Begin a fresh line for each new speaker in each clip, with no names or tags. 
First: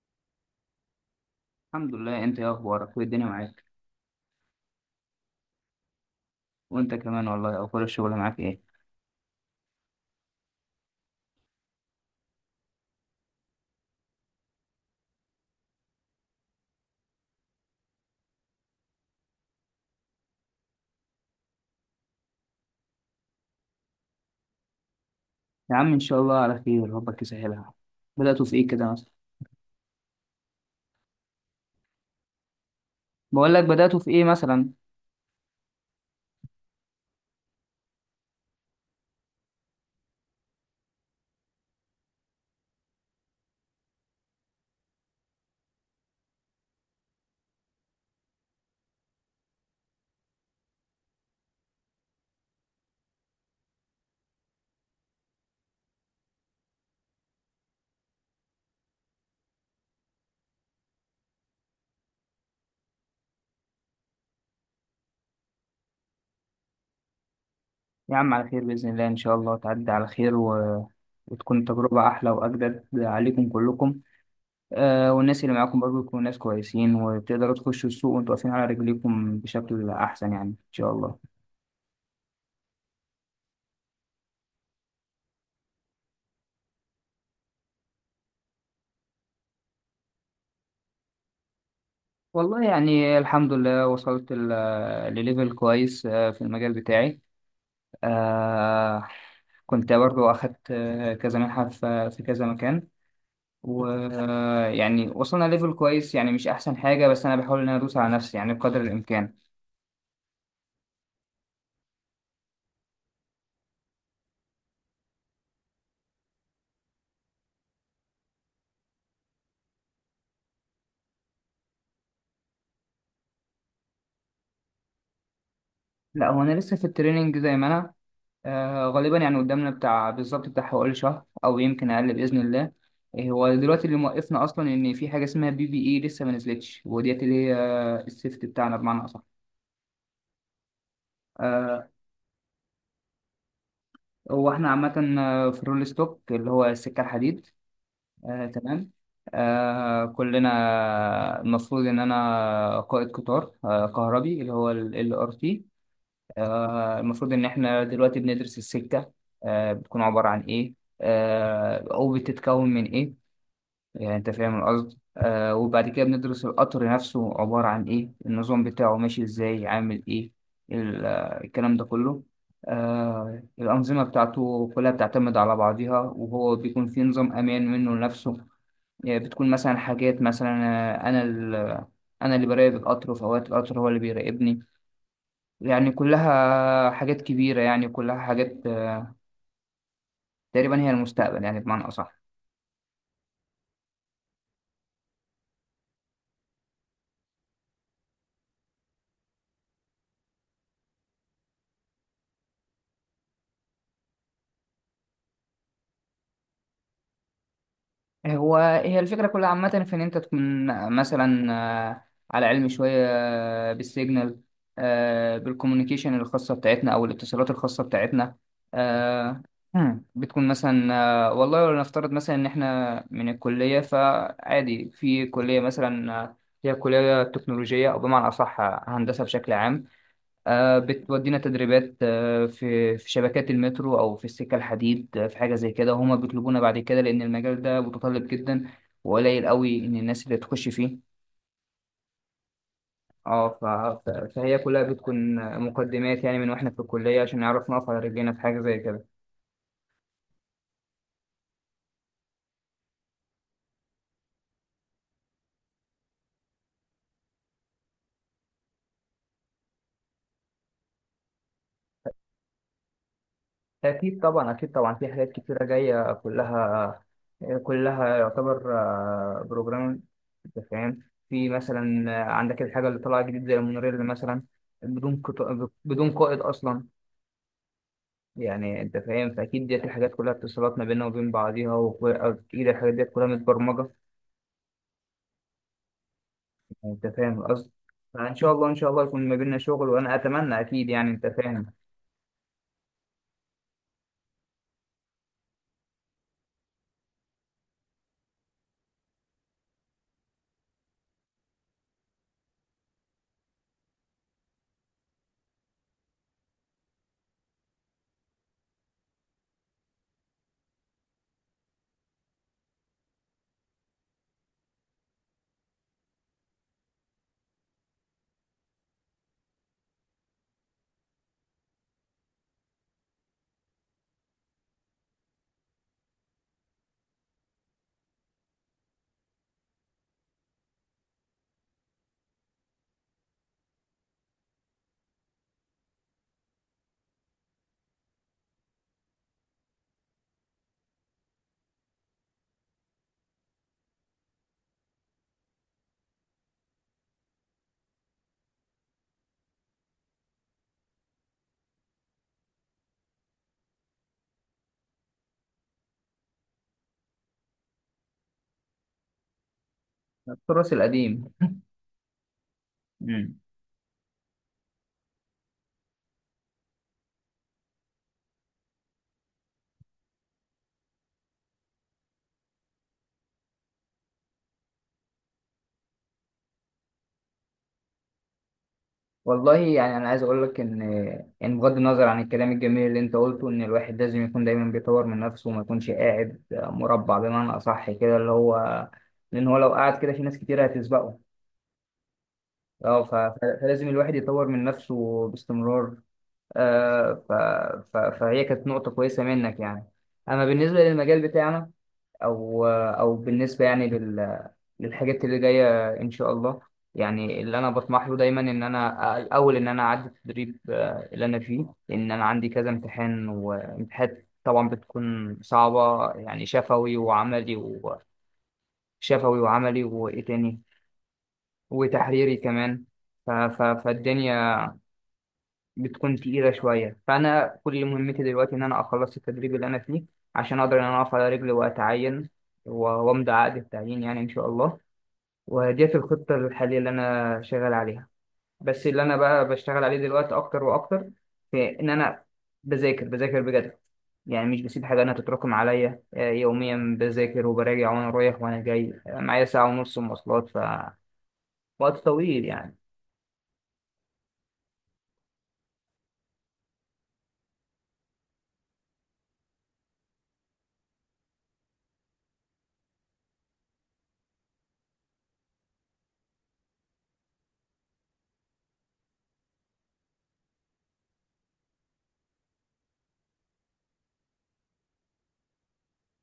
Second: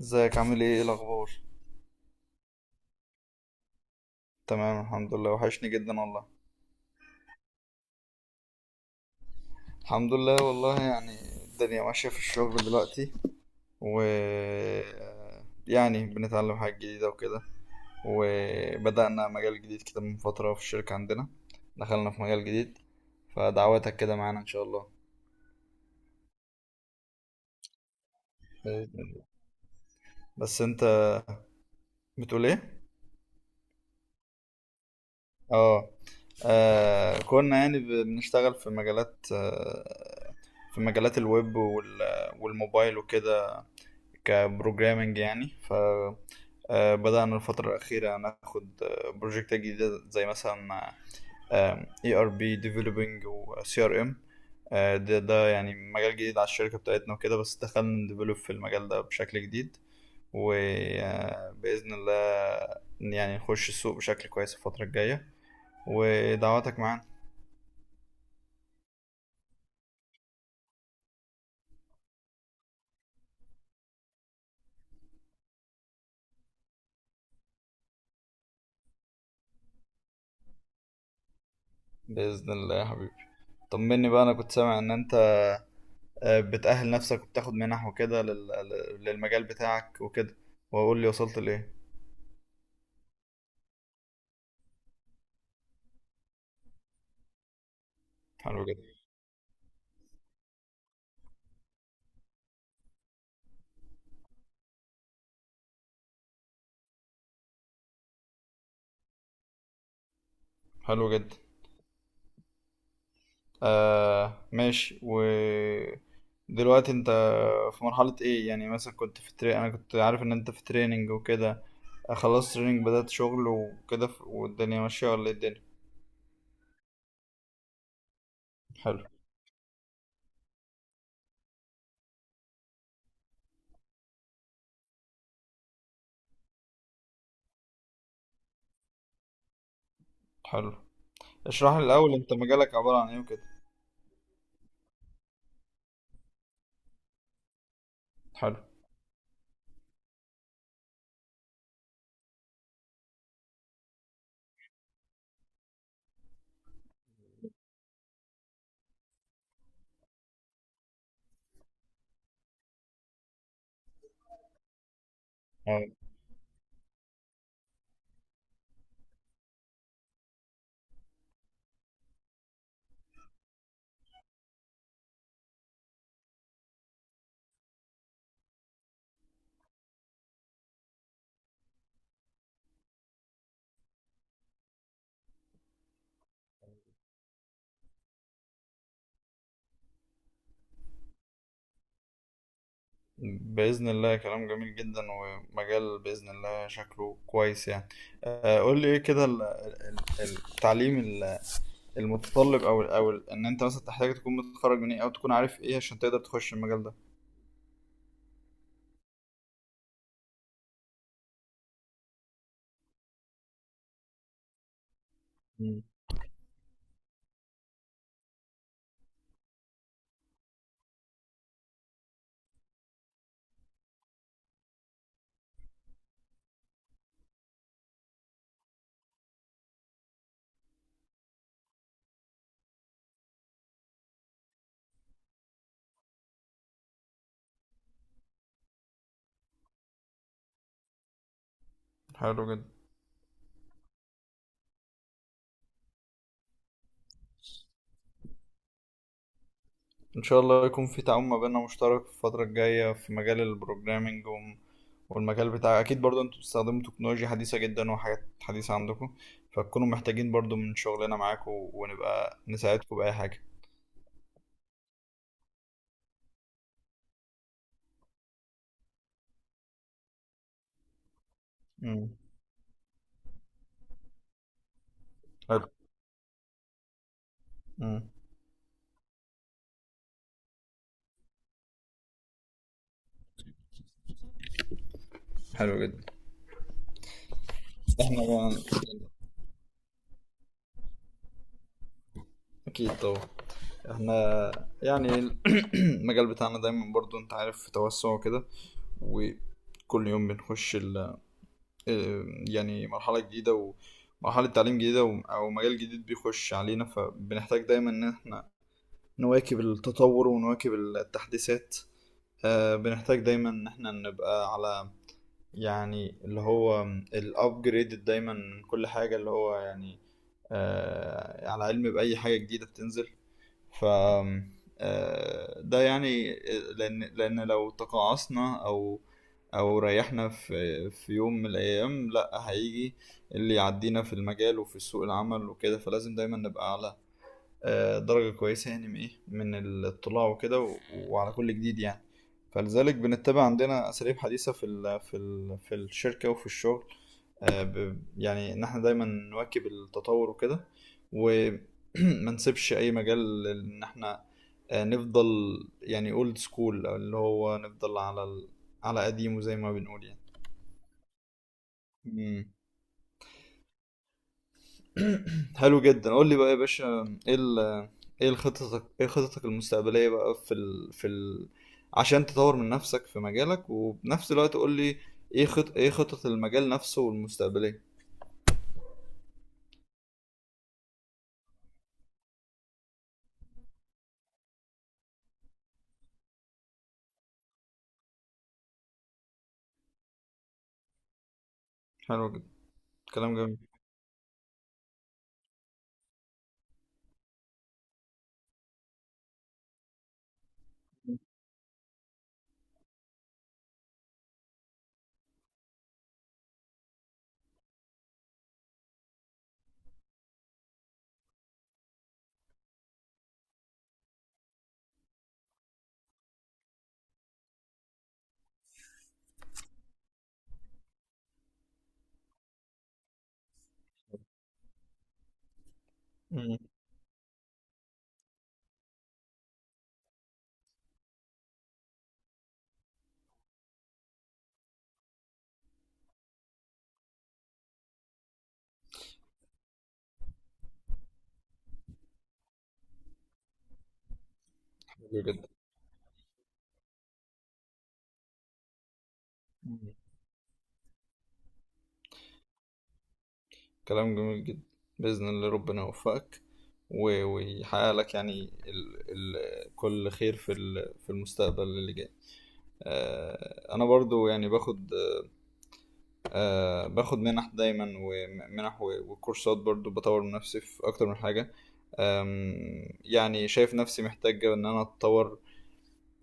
ازيك؟ عامل ايه؟ ايه الاخبار؟
الحمد لله، انت ايه اخبارك وايه الدنيا معاك؟
تمام، الحمد لله، وحشني جدا والله.
وانت كمان والله. اخبار الشغل معاك ايه؟
الحمد لله والله. يعني الدنيا ماشية في الشغل دلوقتي و يعني بنتعلم حاجات جديدة وكده، وبدأنا مجال جديد كده من فترة في الشركة عندنا، دخلنا في مجال جديد، فدعواتك كده معانا ان شاء الله.
يا عم ان شاء الله على خير، ربك يسهلها. بدأتوا في ايه
بإذن
كده مثلا؟
الله. بس انت بتقول ايه؟
بقول لك بدأتوا في ايه مثلا؟
اه. كنا يعني بنشتغل في مجالات، في مجالات الويب والموبايل وكده، كبروجرامنج يعني. ف آه، بدأنا الفترة الأخيرة ناخد بروجكتات جديدة زي مثلا ERP ديفلوبينج وسي ار ام. ده يعني مجال جديد على الشركة بتاعتنا وكده، بس دخلنا نديفلوب في المجال ده بشكل جديد. وبإذن الله يعني نخش السوق بشكل كويس الفترة الجاية. ودعواتك معانا،
يا عم على خير بإذن الله، ان شاء الله تعدي على خير وتكون تجربة احلى واجدد عليكم كلكم. والناس اللي معاكم برضو يكونوا ناس كويسين وتقدروا تخشوا السوق وانتوا واقفين على رجليكم بشكل احسن يعني ان شاء الله.
بإذن الله يا حبيبي. طمني بقى، أنا كنت سامع إن أنت بتأهل نفسك وبتاخد منح وكده للمجال بتاعك وكده. وأقول لي وصلت لإيه؟
والله يعني الحمد لله، وصلت لليفل كويس في المجال بتاعي.
حلو جدا.
آه كنت برضو أخدت كذا منحة في كذا مكان. ويعني وصلنا ليفل كويس، يعني مش أحسن حاجة، بس أنا بحاول إن أنا أدوس على نفسي يعني بقدر الإمكان.
حلو جدا. آه، ماشي. ودلوقتي أنت في مرحلة إيه يعني؟ مثلا كنت في تري... أنا كنت عارف إن أنت في تريننج وكده، خلصت تريننج، بدأت شغل وكده. والدنيا ماشية ولا إيه الدنيا؟
لا، هو أنا لسه في التريننج زي ما أنا.
حلو.
غالبا يعني قدامنا بتاع بالظبط بتاع حوالي شهر أو يمكن أقل بإذن الله. إيه، هو دلوقتي اللي موقفنا أصلا إن في حاجة اسمها PPE لسه ما نزلتش، وديت اللي هي السيفت بتاعنا بمعنى أصح.
حلو. اشرح لي
آه،
الأول، أنت مجالك عبارة عن إيه وكده؟
هو احنا عامة في الرول ستوك اللي هو السكة الحديد،
حلو.
تمام. كلنا المفروض ان انا قائد قطار كهربي اللي هو RT. المفروض ان احنا دلوقتي بندرس السكه، بتكون عباره عن ايه، او بتتكون من ايه. يعني انت فاهم القصد. وبعد كده بندرس القطر نفسه عباره عن ايه، النظام بتاعه ماشي ازاي، عامل ايه. الكلام ده كله. الأنظمة بتاعته كلها بتعتمد على بعضها، وهو بيكون في نظام أمان منه لنفسه. يعني بتكون مثلا حاجات مثلا آه، أنا ال- أنا اللي براقب القطر، وفي أوقات القطر هو اللي بيراقبني. يعني كلها حاجات كبيرة، يعني كلها حاجات تقريبا هي المستقبل يعني بمعنى أصح.
بإذن الله. كلام جميل جدا، ومجال بإذن الله شكله كويس يعني. قول لي ايه كده، التعليم المتطلب، ان انت مثلا تحتاج تكون متخرج من ايه، او تكون عارف ايه عشان تقدر تخش المجال ده؟
هو هي الفكرة كلها عامة في إن أنت تكون مثلا آه، على علم شوية بالسيجنال،
مم.
بالكوميونيكيشن الخاصة بتاعتنا أو الاتصالات الخاصة بتاعتنا. آه، بتكون مثلا والله لو نفترض مثلا إن إحنا من الكلية، فعادي في كلية مثلا هي كلية تكنولوجية أو بمعنى أصح هندسة بشكل عام. بتودينا تدريبات في شبكات المترو او في السكه الحديد، في حاجه زي كده هما بيطلبونا بعد كده، لان المجال ده متطلب جدا وقليل قوي ان الناس اللي تخش فيه.
حلو جدا.
اه ف- فهي كلها بتكون مقدمات يعني من واحنا في الكليه عشان نعرف نقف على رجلينا في حاجه زي كده.
ان شاء الله يكون في تعاون ما بيننا مشترك في الفترة الجاية في مجال البروجرامينج والمجال بتاع، اكيد برضه انتوا بتستخدموا تكنولوجيا حديثة جدا وحاجات حديثة عندكم، فتكونوا محتاجين برضه من شغلنا معاكم ونبقى نساعدكم بأي حاجة.
اكيد طبعا، اكيد طبعا، في حاجات كتيره جايه كلها، كلها يعتبر بروجرام. انت فاهم؟ في
مم.
مثلا عندك الحاجه اللي طالعه جديد زي المونوريل مثلا. بدون قط...
حلو.
بدون قائد اصلا.
مم.
يعني انت فاهم، فاكيد ديت الحاجات كلها اتصالات ما بيننا وبين بعضيها، واكيد الحاجات ديت كلها متبرمجه.
حلو جدا.
انت فاهم القصد؟
احنا
فان شاء
يعني،
الله، ان شاء الله يكون ما بيننا شغل، وانا اتمنى اكيد يعني انت فاهم.
اكيد طبعا، احنا يعني المجال بتاعنا دايما برضو انت عارف في توسع وكده. وكل يوم بنخش ال آه، يعني مرحلة جديدة، ومرحلة تعليم جديدة او مجال جديد بيخش علينا، فبنحتاج دايما ان احنا نواكب التطور ونواكب التحديثات. بنحتاج دايما ان احنا نبقى على، يعني اللي هو، الابجريد دايما من كل حاجة. اللي هو يعني على علم بأي حاجة جديدة بتنزل. ف آه، ده يعني، لأن لو تقاعصنا أو ريحنا في يوم من الأيام، لأ هيجي اللي يعدينا في المجال وفي سوق العمل وكده. فلازم دايما نبقى على درجة كويسة يعني، من إيه، من الاطلاع وكده، وعلى كل جديد يعني. فلذلك بنتبع عندنا أساليب حديثة في الشركة وفي الشغل. يعني إن إحنا دايما نواكب التطور وكده. وما نسيبش أي مجال إن إحنا نفضل يعني اولد سكول، اللي هو نفضل على قديمه زي ما بنقول
التراث القديم.
يعني.
مم.
حلو جدا. قول لي بقى يا باشا، ايه ال ايه خططك المستقبلية بقى، في ال في ال عشان تطور من نفسك في مجالك، وبنفس الوقت قول لي ايه خطط المجال نفسه والمستقبلية.
والله يعني انا عايز اقول لك ان بغض النظر عن الكلام الجميل اللي انت قلته، ان الواحد لازم يكون دايما بيطور من نفسه وما يكونش قاعد مربع بمعنى اصح كده اللي هو، لان هو لو قعد كده في ناس كتير هتسبقه.
حلو جدا. كلام جميل.
فلازم الواحد يطور من نفسه باستمرار. آه، ف... فهي كانت نقطة كويسة منك يعني. أما بالنسبة للمجال بتاعنا، أو بالنسبة للحاجات اللي جاية إن شاء الله، يعني اللي أنا بطمح له دايما إن أنا الأول إن أنا أعدي التدريب اللي أنا فيه، لأن أنا عندي كذا امتحان. وامتحانات طبعا بتكون صعبة، يعني شفوي وعملي، وشفوي وعملي وإيه تاني؟ وتحريري كمان. فالدنيا بتكون تقيلة
مم.
شوية، فأنا كل مهمتي دلوقتي إن أنا أخلص التدريب اللي أنا فيه، عشان أقدر إن أنا أقف على رجلي وأتعين، وأمضي عقد التعيين يعني إن شاء الله. وديت الخطة الحالية اللي أنا شغال عليها. بس اللي أنا بقى بشتغل عليه دلوقتي أكتر وأكتر، في إن أنا بذاكر بذاكر بجد. يعني مش بسيب حاجة
حلو
أنا
جدا.
تتراكم عليا، يوميا بذاكر وبراجع، وأنا رايح وأنا جاي معايا ساعة
مم.
ونص مواصلات، فوقت طويل يعني.
كلام جميل جدا. بإذن الله ربنا يوفقك ويحقق لك يعني ال ال كل خير في المستقبل اللي جاي. انا برضو يعني باخد منح دايما ومنح وكورسات، برضو بطور من نفسي في اكتر من حاجة. يعني شايف نفسي محتاج ان انا اتطور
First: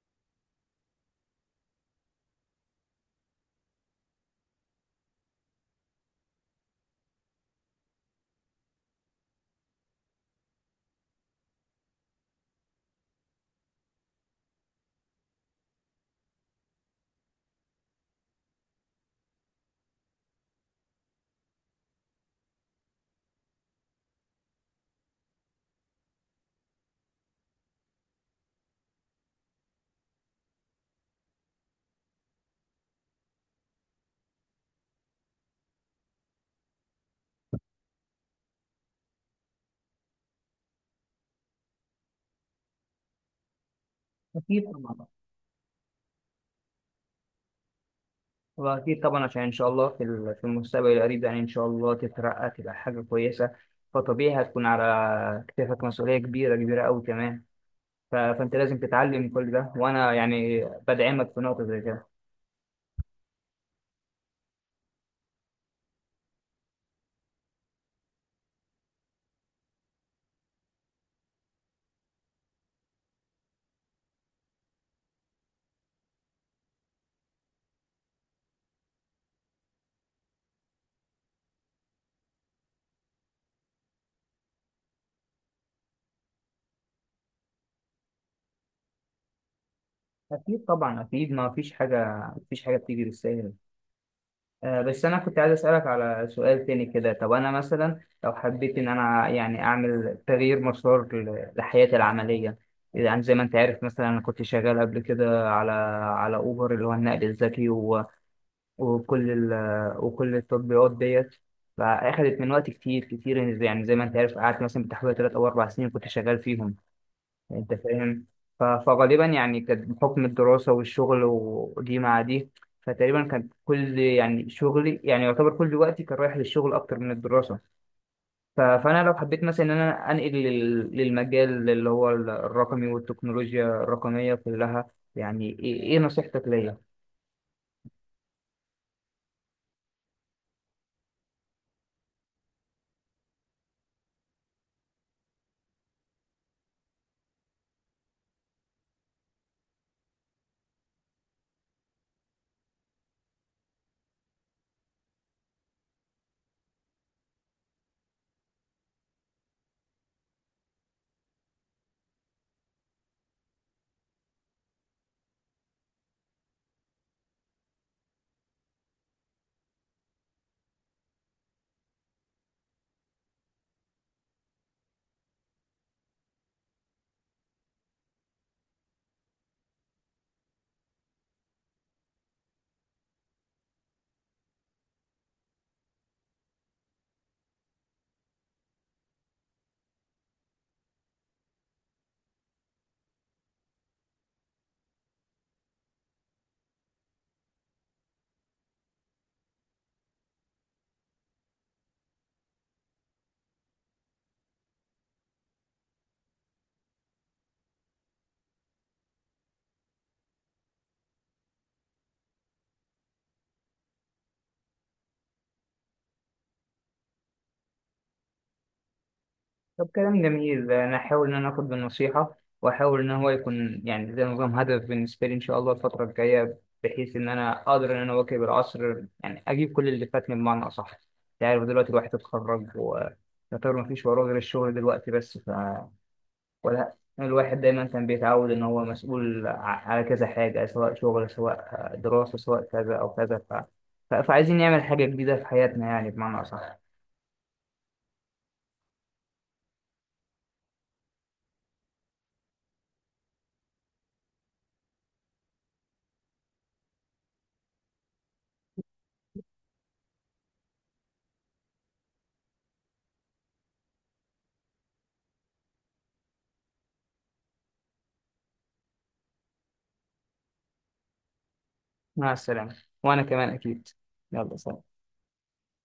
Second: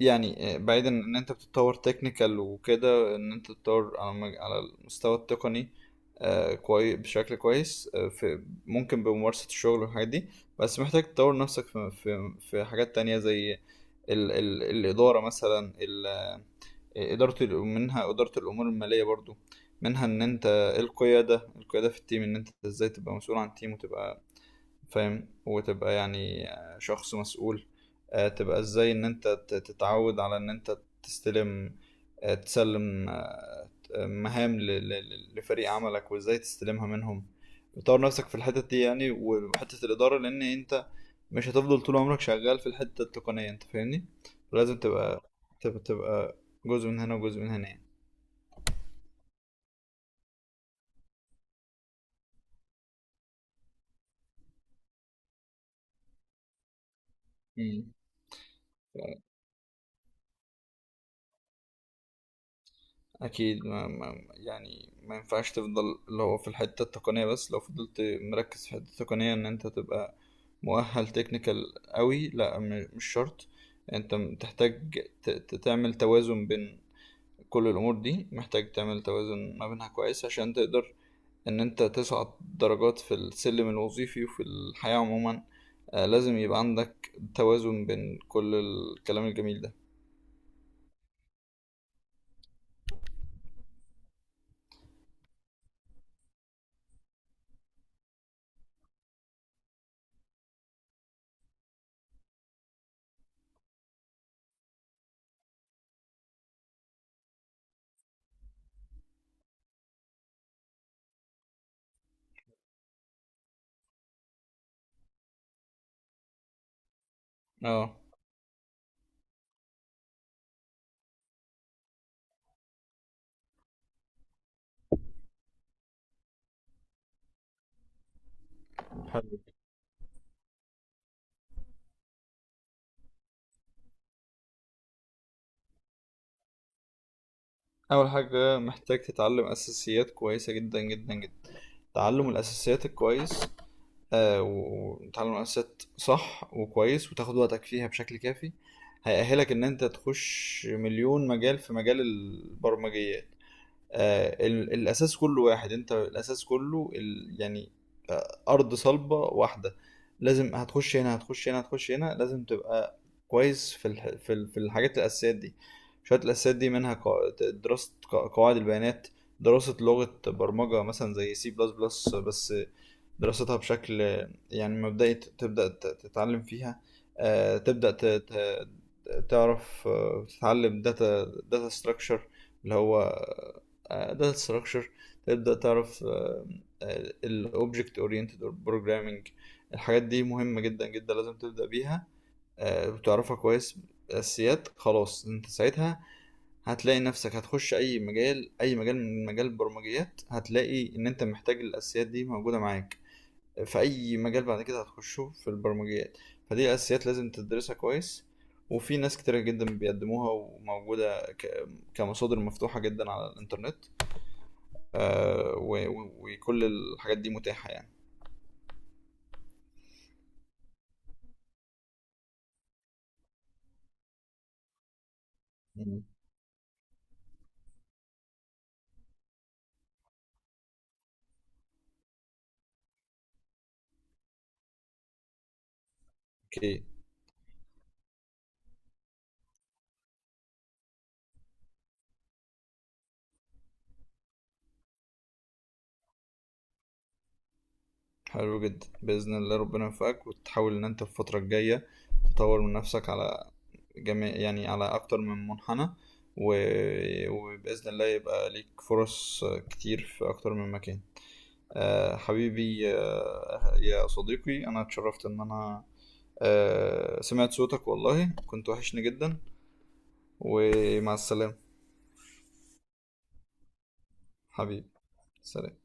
يعني. بعيدا ان انت بتتطور تكنيكال وكده، ان انت تتطور على المستوى التقني كويس، بشكل كويس، آه، في ممكن بممارسة الشغل والحاجات دي. بس محتاج تطور نفسك في حاجات تانية زي ال ال الإدارة مثلا، منها إدارة الأمور المالية برضو، منها إن أنت القيادة، القيادة في التيم، إن أنت إزاي تبقى مسؤول عن تيم، وتبقى فاهم، وتبقى يعني شخص مسؤول. تبقى ازاي ان انت تتعود على ان انت تستلم آه، تسلم مهام لفريق عملك، وازاي تستلمها منهم. بتطور نفسك في الحتة دي يعني، وحتة الإدارة لأن أنت مش هتفضل طول عمرك شغال في الحتة التقنية. أنت فاهمني؟
أكيد
لازم
طبعا،
تبقى. تبقى جزء من هنا وجزء من هنا يعني.
وأكيد طبعا عشان إن شاء الله في المستقبل القريب يعني إن شاء الله تترقى تبقى حاجة كويسة، فطبيعي هتكون على كتافك مسؤولية كبيرة كبيرة أوي كمان.
مم.
فأنت لازم تتعلم كل ده، وأنا يعني بدعمك في نقطة زي كده.
اكيد، ما ما يعني ما ينفعش تفضل اللي هو في الحته التقنيه بس. لو فضلت مركز في الحته التقنيه ان انت تبقى مؤهل تكنيكال قوي، لا. مش شرط. انت تحتاج تعمل توازن بين كل الامور دي. محتاج تعمل توازن ما بينها كويس عشان تقدر ان انت تصعد درجات في السلم الوظيفي وفي الحياه عموما. لازم يبقى عندك توازن بين كل الكلام الجميل ده.
أكيد طبعا، أكيد ما فيش حاجة، ما فيش حاجة بتيجي بالسهل. بس أنا كنت عايز أسألك على سؤال تاني كده. طب أنا مثلا لو حبيت إن أنا يعني أعمل تغيير مسار لحياتي العملية، يعني زي ما أنت عارف مثلا أنا كنت شغال قبل كده على أوبر اللي هو النقل الذكي وكل ال... وكل التطبيقات ديت. فأخدت من وقت كتير كتير، يعني زي ما أنت عارف قعدت مثلا بتحوالي تلات أو أربع سنين كنت شغال فيهم. انت
اه.
فاهم؟ فغالبا يعني كانت بحكم الدراسة والشغل ودي مع دي، فتقريبا كان كل يعني شغلي يعني يعتبر كل وقتي كان رايح للشغل أكتر من الدراسة. فأنا لو حبيت مثلا إن أنا أنقل للمجال اللي هو الرقمي والتكنولوجيا الرقمية كلها، يعني إيه نصيحتك ليا؟
أول حاجة محتاج تتعلم أساسيات كويسة جدا جدا جدا. تعلم الأساسيات الكويس. وتعلم الأساسيات صح وكويس وتاخد وقتك فيها بشكل كافي، هيأهلك إن أنت تخش مليون مجال في مجال البرمجيات. الأساس كله واحد، أنت الأساس كله يعني ارض صلبه واحده. لازم، هتخش هنا هتخش هنا هتخش هنا، لازم تبقى كويس في الحاجات الاساسيات دي. شويه الاساسيات دي منها، دراسه قواعد البيانات، دراسه لغه برمجه مثلا زي C++ بس، دراستها بشكل يعني مبدئي، تبدأ تتعلم فيها. تبدأ تعرف، تتعلم داتا ستراكشر، اللي هو داتا ستراكشر. تبدأ تعرف الاوبجكت اورينتد بروجرامنج. الحاجات دي مهمة جدا جدا، لازم تبدأ بيها وتعرفها كويس. اساسيات. خلاص، انت ساعتها هتلاقي نفسك هتخش اي مجال، اي مجال من مجال البرمجيات هتلاقي ان انت محتاج الاساسيات دي موجودة معاك في اي مجال بعد كده هتخشه في البرمجيات. فدي اساسيات لازم تدرسها كويس. وفي ناس كتيرة جدا بيقدموها وموجودة كمصادر مفتوحة جدا على الإنترنت. وكل الحاجات دي متاحة يعني.
طب كلام جميل، انا هحاول ان انا اخد بالنصيحه، واحاول ان هو يكون يعني زي نظام هدف بالنسبه لي ان شاء الله الفتره
مم.
الجايه، بحيث ان انا اقدر ان انا اواكب العصر يعني اجيب كل اللي فاتني بمعنى اصح. انت عارف دلوقتي الواحد اتخرج ويعتبر مفيش وراه غير الشغل دلوقتي بس.
اوكي.
ولا الواحد دايما كان بيتعود ان هو مسؤول على كذا حاجه سواء شغل سواء دراسه سواء كذا او كذا، فعايزين نعمل حاجه جديده في حياتنا يعني بمعنى اصح.
حلو جدا. بإذن الله ربنا يوفقك، وتحاول إن أنت في الفترة الجاية تطور من نفسك على جميع يعني على أكتر من منحنى. و... وبإذن الله يبقى ليك فرص كتير في أكتر من مكان. حبيبي، يا صديقي، انا اتشرفت ان انا سمعت صوتك والله. كنت وحشني جدا. ومع السلامة.
مع السلامه، وانا كمان اكيد. يلا سلام.
حبيبي، سلام.